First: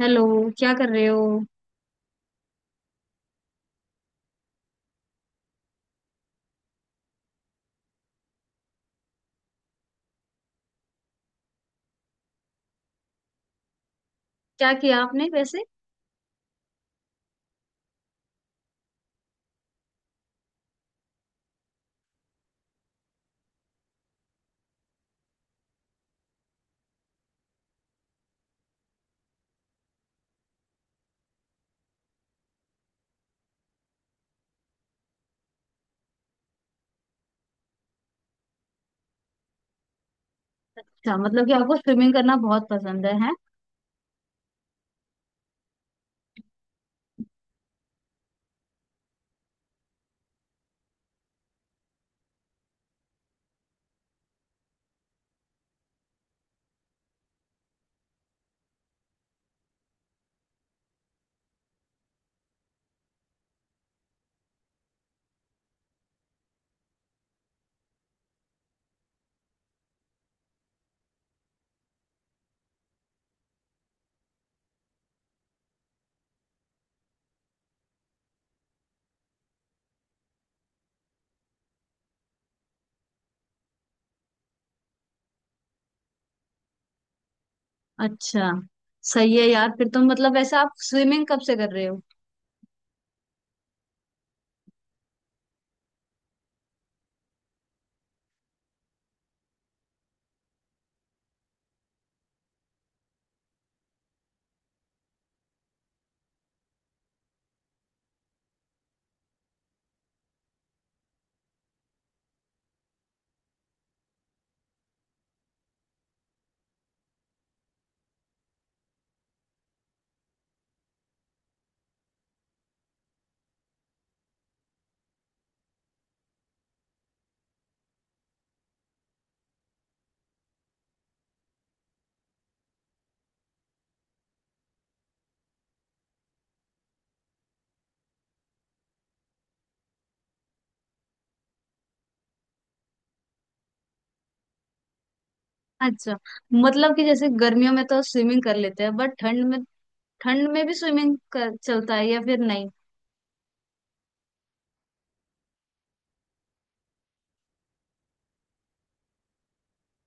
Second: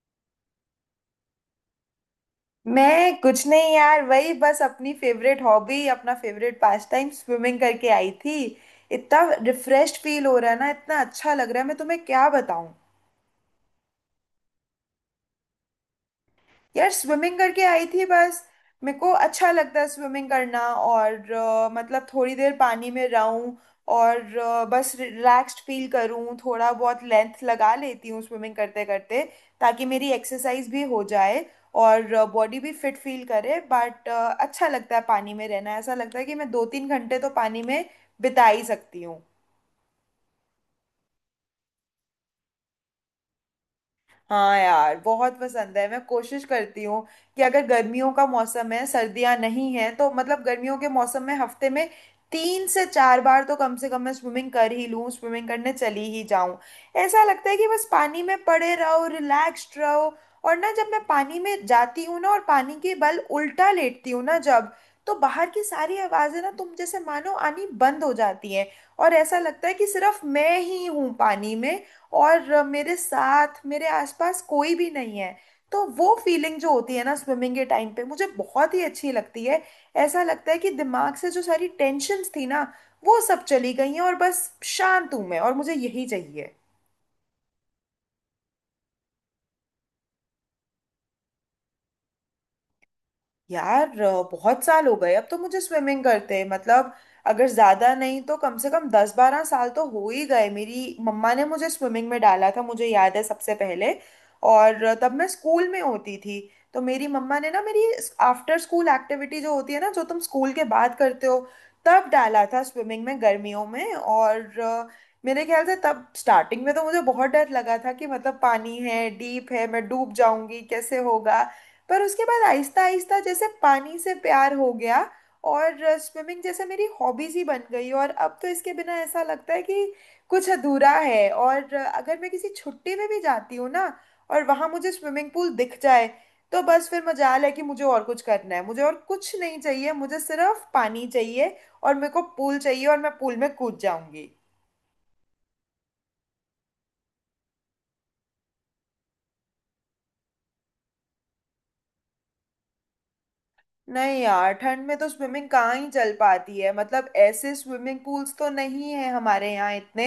Hello. क्या कर रहे हो? मैं कुछ नहीं यार। वही बस अपनी फेवरेट हॉबी, अपना फेवरेट पास टाइम, स्विमिंग करके आई थी। इतना रिफ्रेश फील हो रहा है ना, इतना अच्छा लग रहा है, मैं तुम्हें क्या बताऊं। क्या किया आपने वैसे? यार स्विमिंग करके आई थी बस। मेरे को अच्छा लगता है स्विमिंग करना, और मतलब थोड़ी देर पानी में रहूं और बस रिलैक्स्ड फील करूं। थोड़ा बहुत लेंथ लगा लेती हूँ स्विमिंग करते करते, ताकि मेरी एक्सरसाइज भी हो जाए और बॉडी भी फिट फील करे। बट अच्छा लगता है पानी में रहना, ऐसा लगता है कि मैं दो तीन घंटे तो पानी में बिता ही सकती हूँ। अच्छा, मतलब कि आपको स्विमिंग करना बहुत पसंद है, हैं? हाँ यार बहुत पसंद है। मैं कोशिश करती हूँ कि अगर गर्मियों का मौसम है, सर्दियाँ नहीं है, तो मतलब गर्मियों के मौसम में हफ्ते में तीन से चार बार तो कम से कम मैं स्विमिंग कर ही लूँ, स्विमिंग करने चली ही जाऊँ। ऐसा लगता है कि बस पानी में पड़े रहो, रिलैक्स्ड रहो। और ना, जब मैं पानी में जाती हूँ ना, और पानी के बल उल्टा लेटती हूँ ना जब, तो बाहर की सारी आवाज़ें ना तुम जैसे मानो आनी बंद हो जाती हैं। और ऐसा लगता है कि सिर्फ मैं ही हूँ पानी में, और मेरे साथ मेरे आसपास कोई भी नहीं है। तो वो फीलिंग जो होती है ना स्विमिंग के टाइम पे, मुझे बहुत ही अच्छी लगती है। ऐसा लगता है कि दिमाग से जो सारी टेंशन्स थी ना, वो सब चली गई हैं, और बस शांत हूं मैं, और मुझे यही चाहिए। अच्छा। सही है यार। फिर तो मतलब वैसे आप स्विमिंग कब से कर रहे हो? यार बहुत साल हो गए अब तो मुझे स्विमिंग करते। मतलब अगर ज्यादा नहीं तो कम से कम दस बारह साल तो हो ही गए। मेरी मम्मा ने मुझे स्विमिंग में डाला था, मुझे याद है सबसे पहले। और तब मैं स्कूल में होती थी। तो मेरी मम्मा ने ना मेरी आफ्टर स्कूल एक्टिविटी जो होती है ना, जो तुम स्कूल के बाद करते हो, तब डाला था स्विमिंग में गर्मियों में। और मेरे ख्याल से तब स्टार्टिंग में तो मुझे बहुत डर लगा था कि मतलब पानी है, डीप है, मैं डूब जाऊंगी, कैसे होगा। पर उसके बाद आहिस्ता आहिस्ता जैसे पानी से प्यार हो गया, और स्विमिंग जैसे मेरी हॉबीज ही बन गई। और अब तो इसके बिना ऐसा लगता है कि कुछ अधूरा है। और अगर मैं किसी छुट्टी में भी जाती हूँ ना, और वहां मुझे स्विमिंग पूल दिख जाए, तो बस फिर मजाल है कि मुझे और कुछ करना है। मुझे और कुछ नहीं चाहिए, मुझे सिर्फ पानी चाहिए, और मेरे को पूल चाहिए, और मैं पूल में कूद जाऊंगी। अच्छा, मतलब कि जैसे गर्मियों में तो स्विमिंग कर लेते हैं बट ठंड में, ठंड में भी चलता है या फिर नहीं? नहीं यार, ठंड में तो स्विमिंग कहाँ ही चल पाती है। मतलब ऐसे स्विमिंग पूल्स तो नहीं है हमारे यहाँ इतने,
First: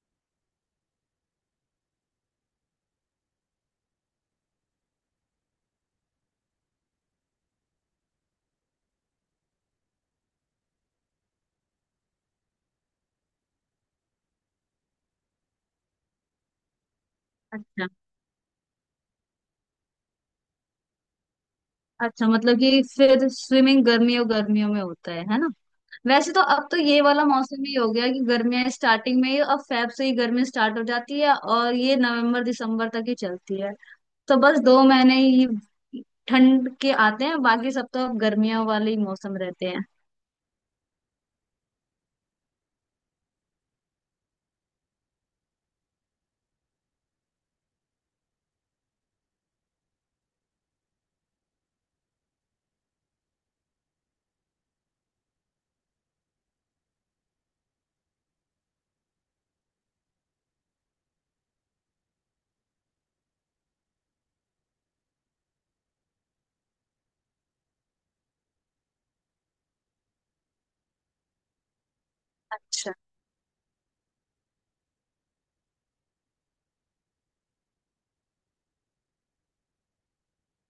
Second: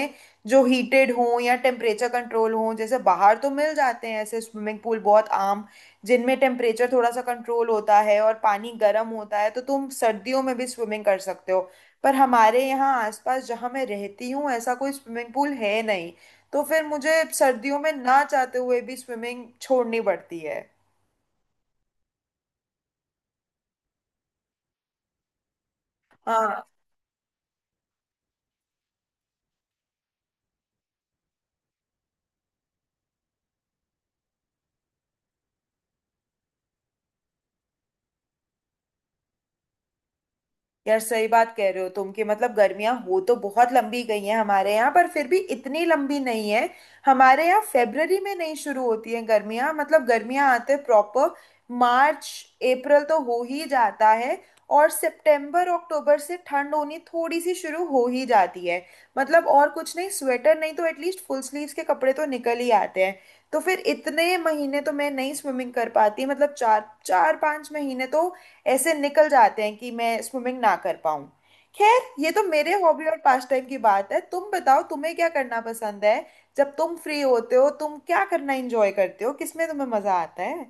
जो हीटेड हों या टेम्परेचर कंट्रोल हों। जैसे बाहर तो मिल जाते हैं ऐसे स्विमिंग पूल बहुत आम, जिनमें टेम्परेचर थोड़ा सा कंट्रोल होता है और पानी गर्म होता है, तो तुम सर्दियों में भी स्विमिंग कर सकते हो। पर हमारे यहाँ आसपास जहाँ मैं रहती हूँ, ऐसा कोई स्विमिंग पूल है नहीं, तो फिर मुझे सर्दियों अच्छा। में ना चाहते हुए भी स्विमिंग छोड़नी पड़ती है। अच्छा मतलब कि फिर स्विमिंग गर्मियों गर्मियों में होता है ना? वैसे तो हाँ अब तो ये वाला मौसम ही हो गया कि गर्मियां स्टार्टिंग में ही, अब फेब से ही गर्मी स्टार्ट हो जाती है और ये नवंबर दिसंबर तक ही चलती है। तो बस दो महीने ही ठंड के आते हैं, बाकी सब तो अब गर्मियों वाले ही मौसम रहते हैं। यार, सही बात कह रहे हो तुम, कि मतलब गर्मियां हो तो बहुत लंबी गई हैं हमारे यहाँ, पर फिर भी इतनी लंबी नहीं है। हमारे यहाँ फेब्रवरी में नहीं शुरू होती हैं गर्मियां, मतलब गर्मियां आते प्रॉपर मार्च अप्रैल तो हो ही जाता है, और सितंबर अक्टूबर से ठंड होनी थोड़ी सी शुरू हो ही जाती है। मतलब और कुछ नहीं, स्वेटर नहीं तो एटलीस्ट फुल स्लीव्स के कपड़े तो निकल ही आते हैं। तो फिर इतने महीने तो मैं नहीं स्विमिंग कर पाती, मतलब चार चार पांच महीने तो ऐसे निकल जाते हैं कि मैं स्विमिंग ना कर पाऊँ। खैर ये तो मेरे अच्छा। हॉबी और पास टाइम की बात है, तुम बताओ तुम्हें क्या करना पसंद है। जब तुम फ्री होते हो, तुम क्या करना एंजॉय करते हो, किसमें तुम्हें मजा आता है।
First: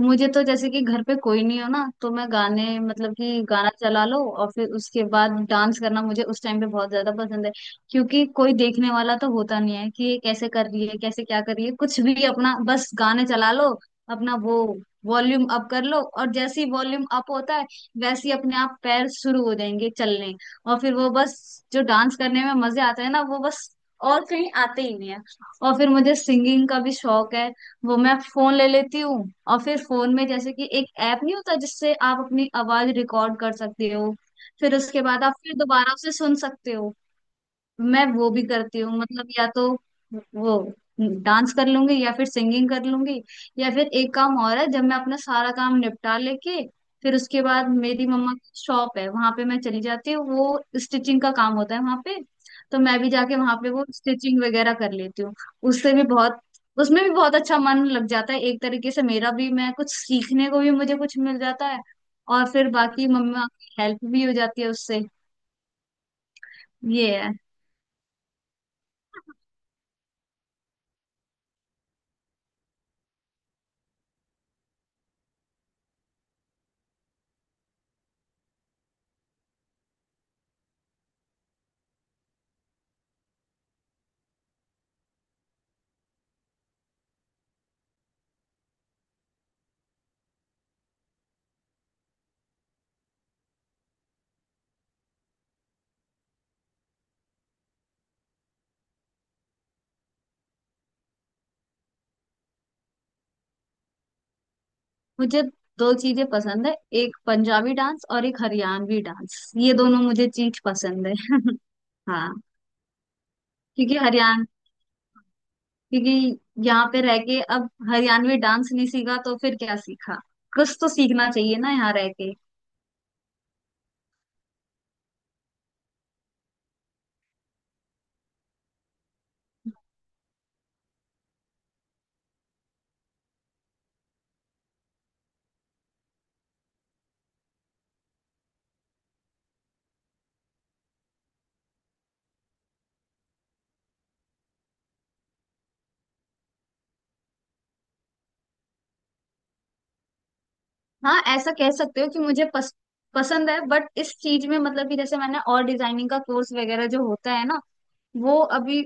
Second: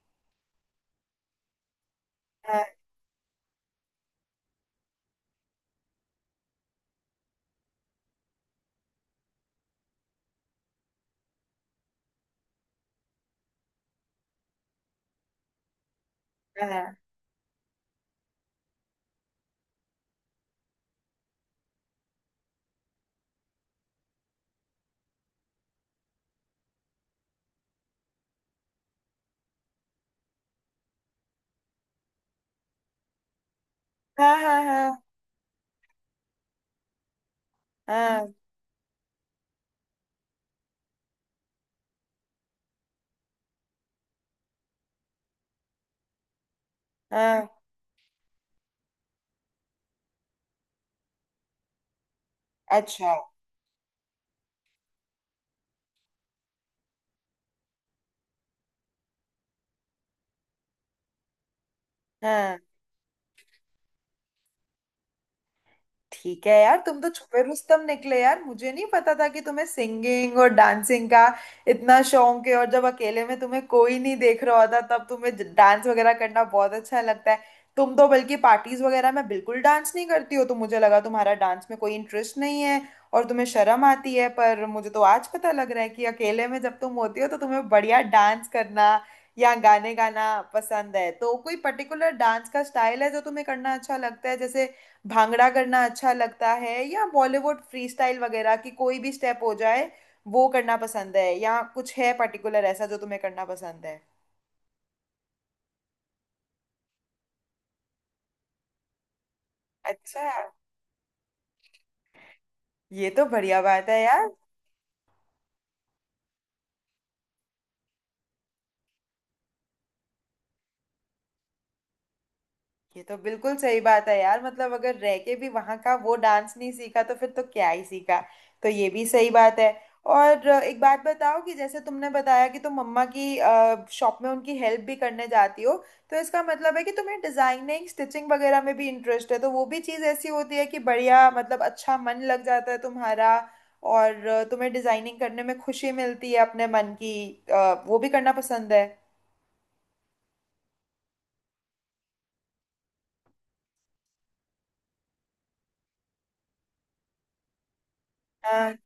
मुझे तो जैसे कि घर पे कोई नहीं हो ना, तो मैं हाँ। गाने, मतलब कि गाना चला लो और फिर उसके बाद डांस करना मुझे उस टाइम पे बहुत ज्यादा पसंद है। क्योंकि कोई देखने वाला तो होता नहीं है कि ये कैसे कर रही है, कैसे क्या कर रही है, कुछ भी अपना बस गाने चला लो, अपना वो वॉल्यूम अप कर लो और जैसे ही हाँ। वॉल्यूम अप होता है, वैसे ही अपने आप पैर शुरू हो जाएंगे चलने। और फिर वो बस जो डांस करने में मजे आते हैं ना, वो बस और कहीं आते ही नहीं है। और फिर मुझे सिंगिंग का भी शौक है। वो मैं फोन ले लेती हूँ और फिर फोन में जैसे कि एक ऐप नहीं होता जिससे आप अपनी आवाज रिकॉर्ड कर सकते हो, हाँ। हाँ। फिर हाँ। उसके बाद आप फिर दोबारा उसे सुन सकते हो। मैं वो हाँ। भी करती हूँ। मतलब या तो वो डांस कर लूंगी या फिर सिंगिंग कर लूंगी। या फिर एक काम और है, जब मैं अपना सारा काम निपटा लेके, फिर उसके हाँ, बाद मेरी मम्मा की शॉप है वहां पे मैं चली जाती हूँ, वो स्टिचिंग का काम होता है वहां पे, तो मैं भी अच्छा। जाके वहां पे वो स्टिचिंग वगैरह कर लेती हूँ। उससे भी बहुत, उसमें भी बहुत अच्छा मन लग जाता है एक तरीके से मेरा भी, मैं कुछ सीखने को भी मुझे कुछ मिल जाता है और हाँ। फिर बाकी मम्मा की हेल्प भी हो जाती है उससे। ठीक है यार, तुम तो ये है। छुपे रुस्तम निकले यार। मुझे नहीं पता था कि तुम्हें सिंगिंग और डांसिंग का इतना शौक है, और जब अकेले में तुम्हें कोई नहीं देख रहा होता, तब तुम्हें डांस वगैरह करना बहुत अच्छा लगता है। तुम तो बल्कि पार्टीज वगैरह में बिल्कुल डांस नहीं करती हो, तो मुझे लगा तुम्हारा डांस में कोई इंटरेस्ट नहीं है और तुम्हें शर्म आती है। पर मुझे तो आज पता लग रहा है कि अकेले में जब तुम होती हो, तो तुम्हें बढ़िया डांस करना या गाने गाना पसंद है। तो कोई पर्टिकुलर डांस का स्टाइल है जो तुम्हें करना अच्छा लगता है, जैसे भांगड़ा करना अच्छा लगता है, या बॉलीवुड फ्रीस्टाइल वगैरह की कोई भी स्टेप हो जाए वो करना पसंद है, या कुछ है पर्टिकुलर ऐसा जो तुम्हें करना पसंद है। मुझे दो चीजें पसंद है, एक पंजाबी डांस और एक हरियाणवी डांस, ये दोनों अच्छा, मुझे चीज पसंद है। हाँ। ये तो बढ़िया बात क्योंकि है यार। हरियाण क्योंकि यहाँ पे रह के अब हरियाणवी डांस नहीं सीखा तो फिर क्या सीखा। कुछ तो सीखना चाहिए ना यहाँ रह के। ये तो बिल्कुल सही बात है यार, मतलब अगर रह के भी वहां का वो डांस नहीं सीखा, तो फिर तो क्या ही सीखा। तो ये भी सही बात है। और एक बात बताओ, कि जैसे तुमने बताया कि तुम मम्मा की शॉप में उनकी हेल्प भी करने जाती हो, तो इसका मतलब है कि तुम्हें डिजाइनिंग स्टिचिंग वगैरह में भी इंटरेस्ट है। तो वो भी चीज़ ऐसी होती है कि बढ़िया, मतलब अच्छा मन लग जाता है तुम्हारा। और तुम्हें डिजाइनिंग करने में खुशी मिलती है अपने मन की, वो भी करना पसंद है। हाँ, ऐसा कह सकते हो कि पसंद है बट इस चीज में, मतलब कि जैसे मैंने, और डिजाइनिंग का कोर्स वगैरह जो होता है ना, वो हाँ। अभी,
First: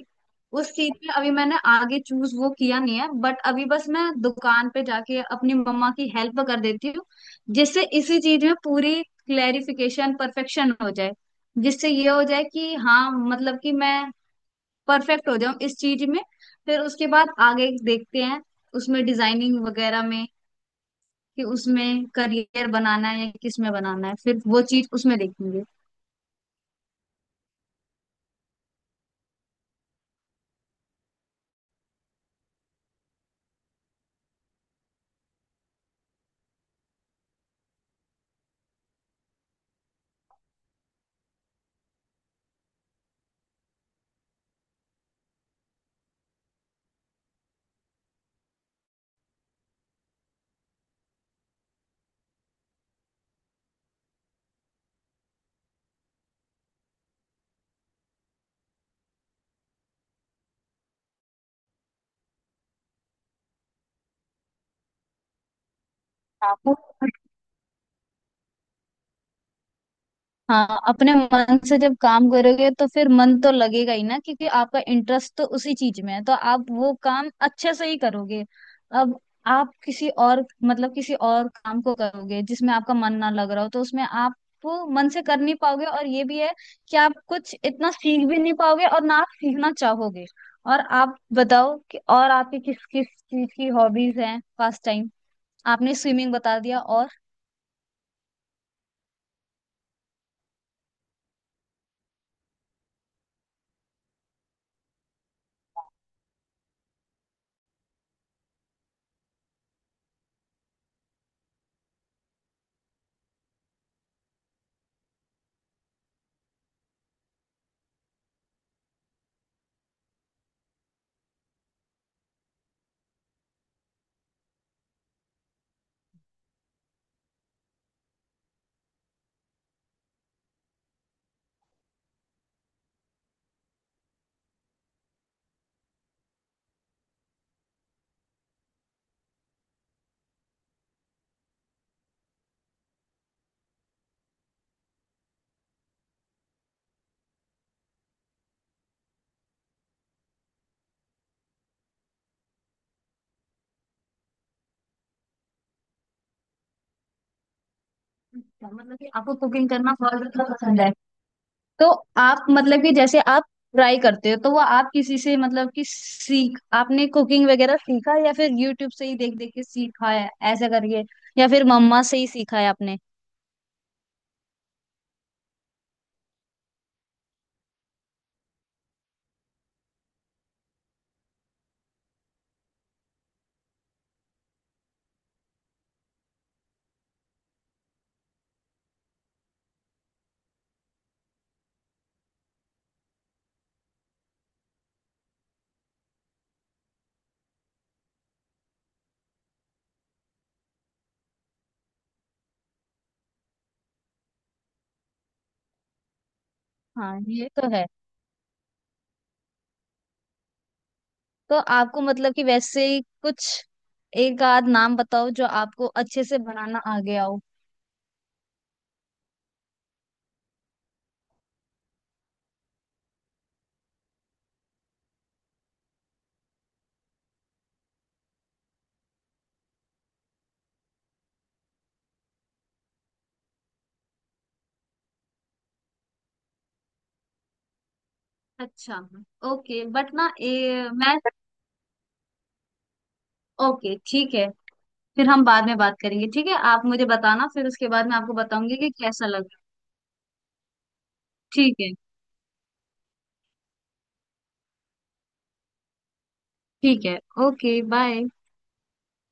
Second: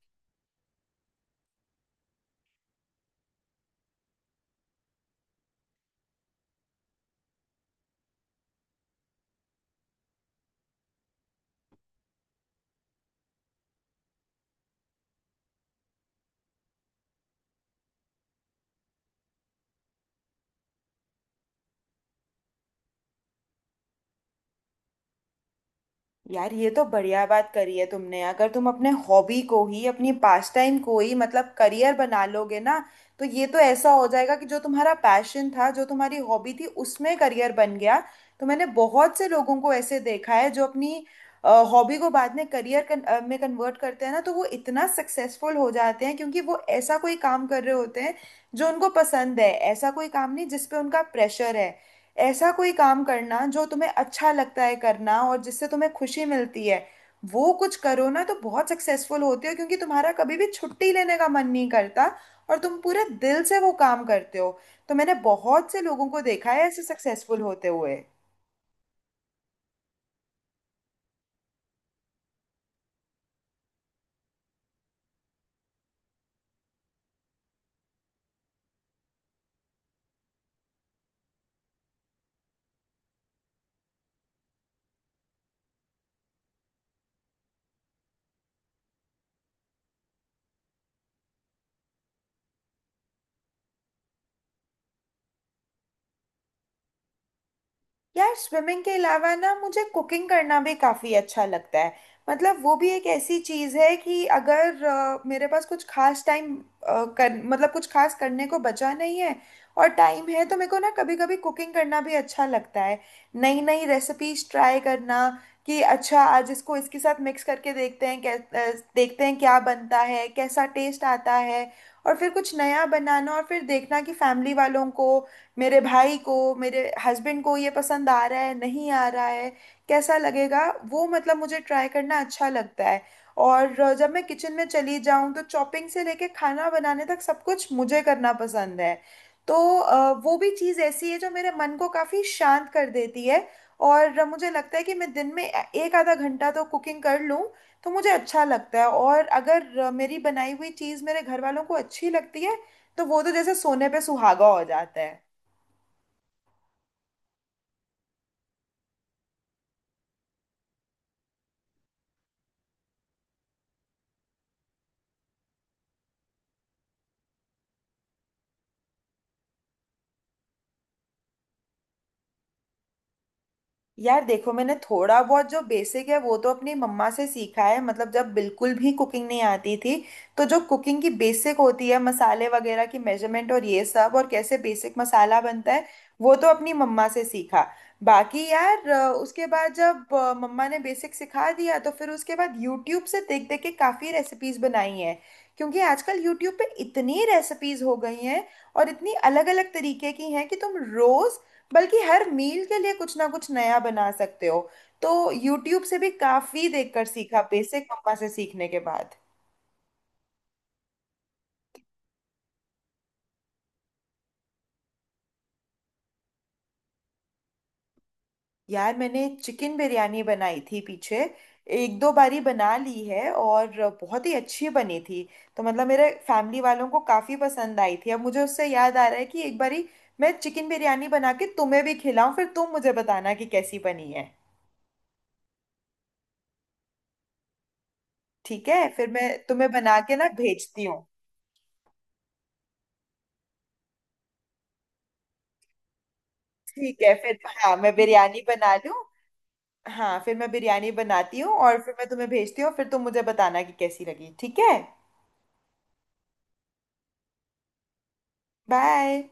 उस चीज में अभी मैंने आगे चूज वो किया नहीं है, बट अभी बस मैं दुकान पे जाके अपनी मम्मा की हेल्प कर देती हूँ, जिससे इसी चीज में पूरी क्लेरिफिकेशन परफेक्शन हो जाए, जिससे ये हो जाए कि हाँ मतलब कि मैं परफेक्ट हो जाऊं इस चीज में। फिर उसके बाद आगे देखते हैं, उसमें डिजाइनिंग वगैरह में, कि उसमें करियर बनाना है या किस में बनाना है, फिर वो चीज उसमें देखेंगे। यार ये तो बढ़िया बात करी है तुमने। अगर तुम अपने हॉबी को ही, अपनी पास टाइम को ही मतलब करियर बना लोगे ना, तो ये तो ऐसा हो जाएगा कि जो तुम्हारा पैशन था, जो तुम्हारी हॉबी थी, उसमें करियर बन गया। तो मैंने बहुत से लोगों को ऐसे देखा है जो अपनी हॉबी को बाद में करियर में कन्वर्ट करते हैं ना, तो वो इतना सक्सेसफुल हो जाते हैं, क्योंकि वो ऐसा कोई काम कर रहे होते हैं जो उनको पसंद है, ऐसा कोई काम नहीं जिस पे उनका प्रेशर है। ऐसा कोई काम करना जो तुम्हें अच्छा लगता है करना, और जिससे तुम्हें खुशी मिलती है, वो कुछ करो ना, तो बहुत सक्सेसफुल होते हो, क्योंकि तुम्हारा कभी भी छुट्टी लेने का मन नहीं करता, और तुम पूरे दिल से वो काम करते हो। तो मैंने बहुत से लोगों को देखा हाँ। है ऐसे सक्सेसफुल होते हुए। हाँ, अपने मन से जब काम करोगे तो फिर मन तो लगेगा ही ना, क्योंकि आपका इंटरेस्ट तो उसी चीज में है तो आप वो काम अच्छे से ही करोगे। अब आप किसी और, मतलब किसी और काम को करोगे जिसमें आपका मन ना लग रहा हो, तो उसमें आप वो मन से कर नहीं पाओगे और ये भी है कि आप कुछ इतना सीख भी नहीं पाओगे और ना आप सीखना चाहोगे। और आप बताओ कि और आपकी किस किस चीज की हॉबीज हैं, पास टाइम? आपने स्विमिंग बता दिया और। यार स्विमिंग के अलावा ना मुझे कुकिंग करना भी काफ़ी अच्छा लगता है। मतलब वो भी एक ऐसी चीज़ है कि अगर मेरे पास कुछ खास टाइम कर, मतलब कुछ खास करने को बचा नहीं है और टाइम है, तो मेरे को ना कभी कभी कुकिंग करना भी अच्छा लगता है। नई नई रेसिपीज ट्राई करना, कि अच्छा आज इसको इसके साथ मिक्स करके देखते हैं देखते हैं क्या बनता है, कैसा टेस्ट आता है। और फिर कुछ नया बनाना, और फिर देखना कि फैमिली वालों को, मेरे भाई को, मेरे हस्बैंड को ये पसंद आ रहा है, नहीं आ रहा है, कैसा लगेगा। वो मतलब मुझे ट्राई करना अच्छा लगता है। और जब मैं किचन में चली जाऊं, तो चॉपिंग से लेके खाना बनाने तक सब कुछ मुझे करना पसंद है। तो वो भी चीज़ ऐसी है जो मेरे मन को काफ़ी शांत कर देती है। और मुझे लगता है कि मैं दिन में एक आधा घंटा तो कुकिंग कर लूं, तो मुझे अच्छा लगता है। और अगर मेरी बनाई हुई चीज़ मेरे घर वालों को अच्छी लगती है, तो वो तो जैसे सोने पे सुहागा हो जाता है। मतलब कि आपको कुकिंग करना बहुत ज्यादा पसंद है। तो आप मतलब कि जैसे आप ट्राई करते हो, तो वो आप किसी से, मतलब कि सीख, आपने कुकिंग वगैरह सीखा या फिर यूट्यूब से ही देख देख के सीखा है ऐसा करके, या फिर मम्मा से ही सीखा है आपने? यार देखो, मैंने थोड़ा बहुत जो बेसिक है वो तो अपनी मम्मा से सीखा है। मतलब जब बिल्कुल भी कुकिंग नहीं आती थी, तो जो कुकिंग की बेसिक होती है, मसाले वगैरह की मेजरमेंट और ये सब, और कैसे बेसिक मसाला बनता है, वो तो अपनी मम्मा से सीखा। बाकी यार उसके बाद जब मम्मा ने बेसिक सिखा दिया, तो फिर उसके बाद यूट्यूब से देख देख के काफ़ी रेसिपीज बनाई हैं। क्योंकि आजकल यूट्यूब पे इतनी रेसिपीज हो गई हैं, और इतनी अलग अलग तरीके की हैं कि तुम रोज, बल्कि हर मील के लिए कुछ ना कुछ नया बना सकते हो। तो यूट्यूब से भी काफी देखकर हाँ, सीखा, ये तो बेसिक है। मम्मा से सीखने के बाद। तो आपको मतलब कि वैसे ही कुछ एक आध नाम बताओ जो आपको अच्छे से बनाना आ गया हो। यार मैंने चिकन बिरयानी बनाई थी पीछे, एक दो बारी बना ली है, और बहुत ही अच्छी बनी थी। तो मतलब मेरे फैमिली वालों को काफी पसंद आई थी। अब मुझे उससे याद आ रहा है कि एक बारी मैं चिकन बिरयानी बना के तुम्हें भी खिलाऊं, फिर तुम मुझे बताना कि कैसी बनी है। ठीक है, अच्छा। फिर मैं तुम्हें ओके बना बट के ना ना भेजती हूँ। मैं, ओके, ठीक है, फिर हम बाद में बात करेंगे। ठीक है, आप ठीक मुझे है, फिर बताना फिर हाँ उसके मैं बाद मैं आपको बिरयानी बना बताऊंगी कि लूँ। कैसा लगा। हाँ फिर मैं बिरयानी बनाती हूँ, ठीक और है। फिर मैं तुम्हें भेजती हूँ, फिर तुम मुझे बताना कि कैसी लगी, ठीक है। ठीक है। Okay, bye. बाय।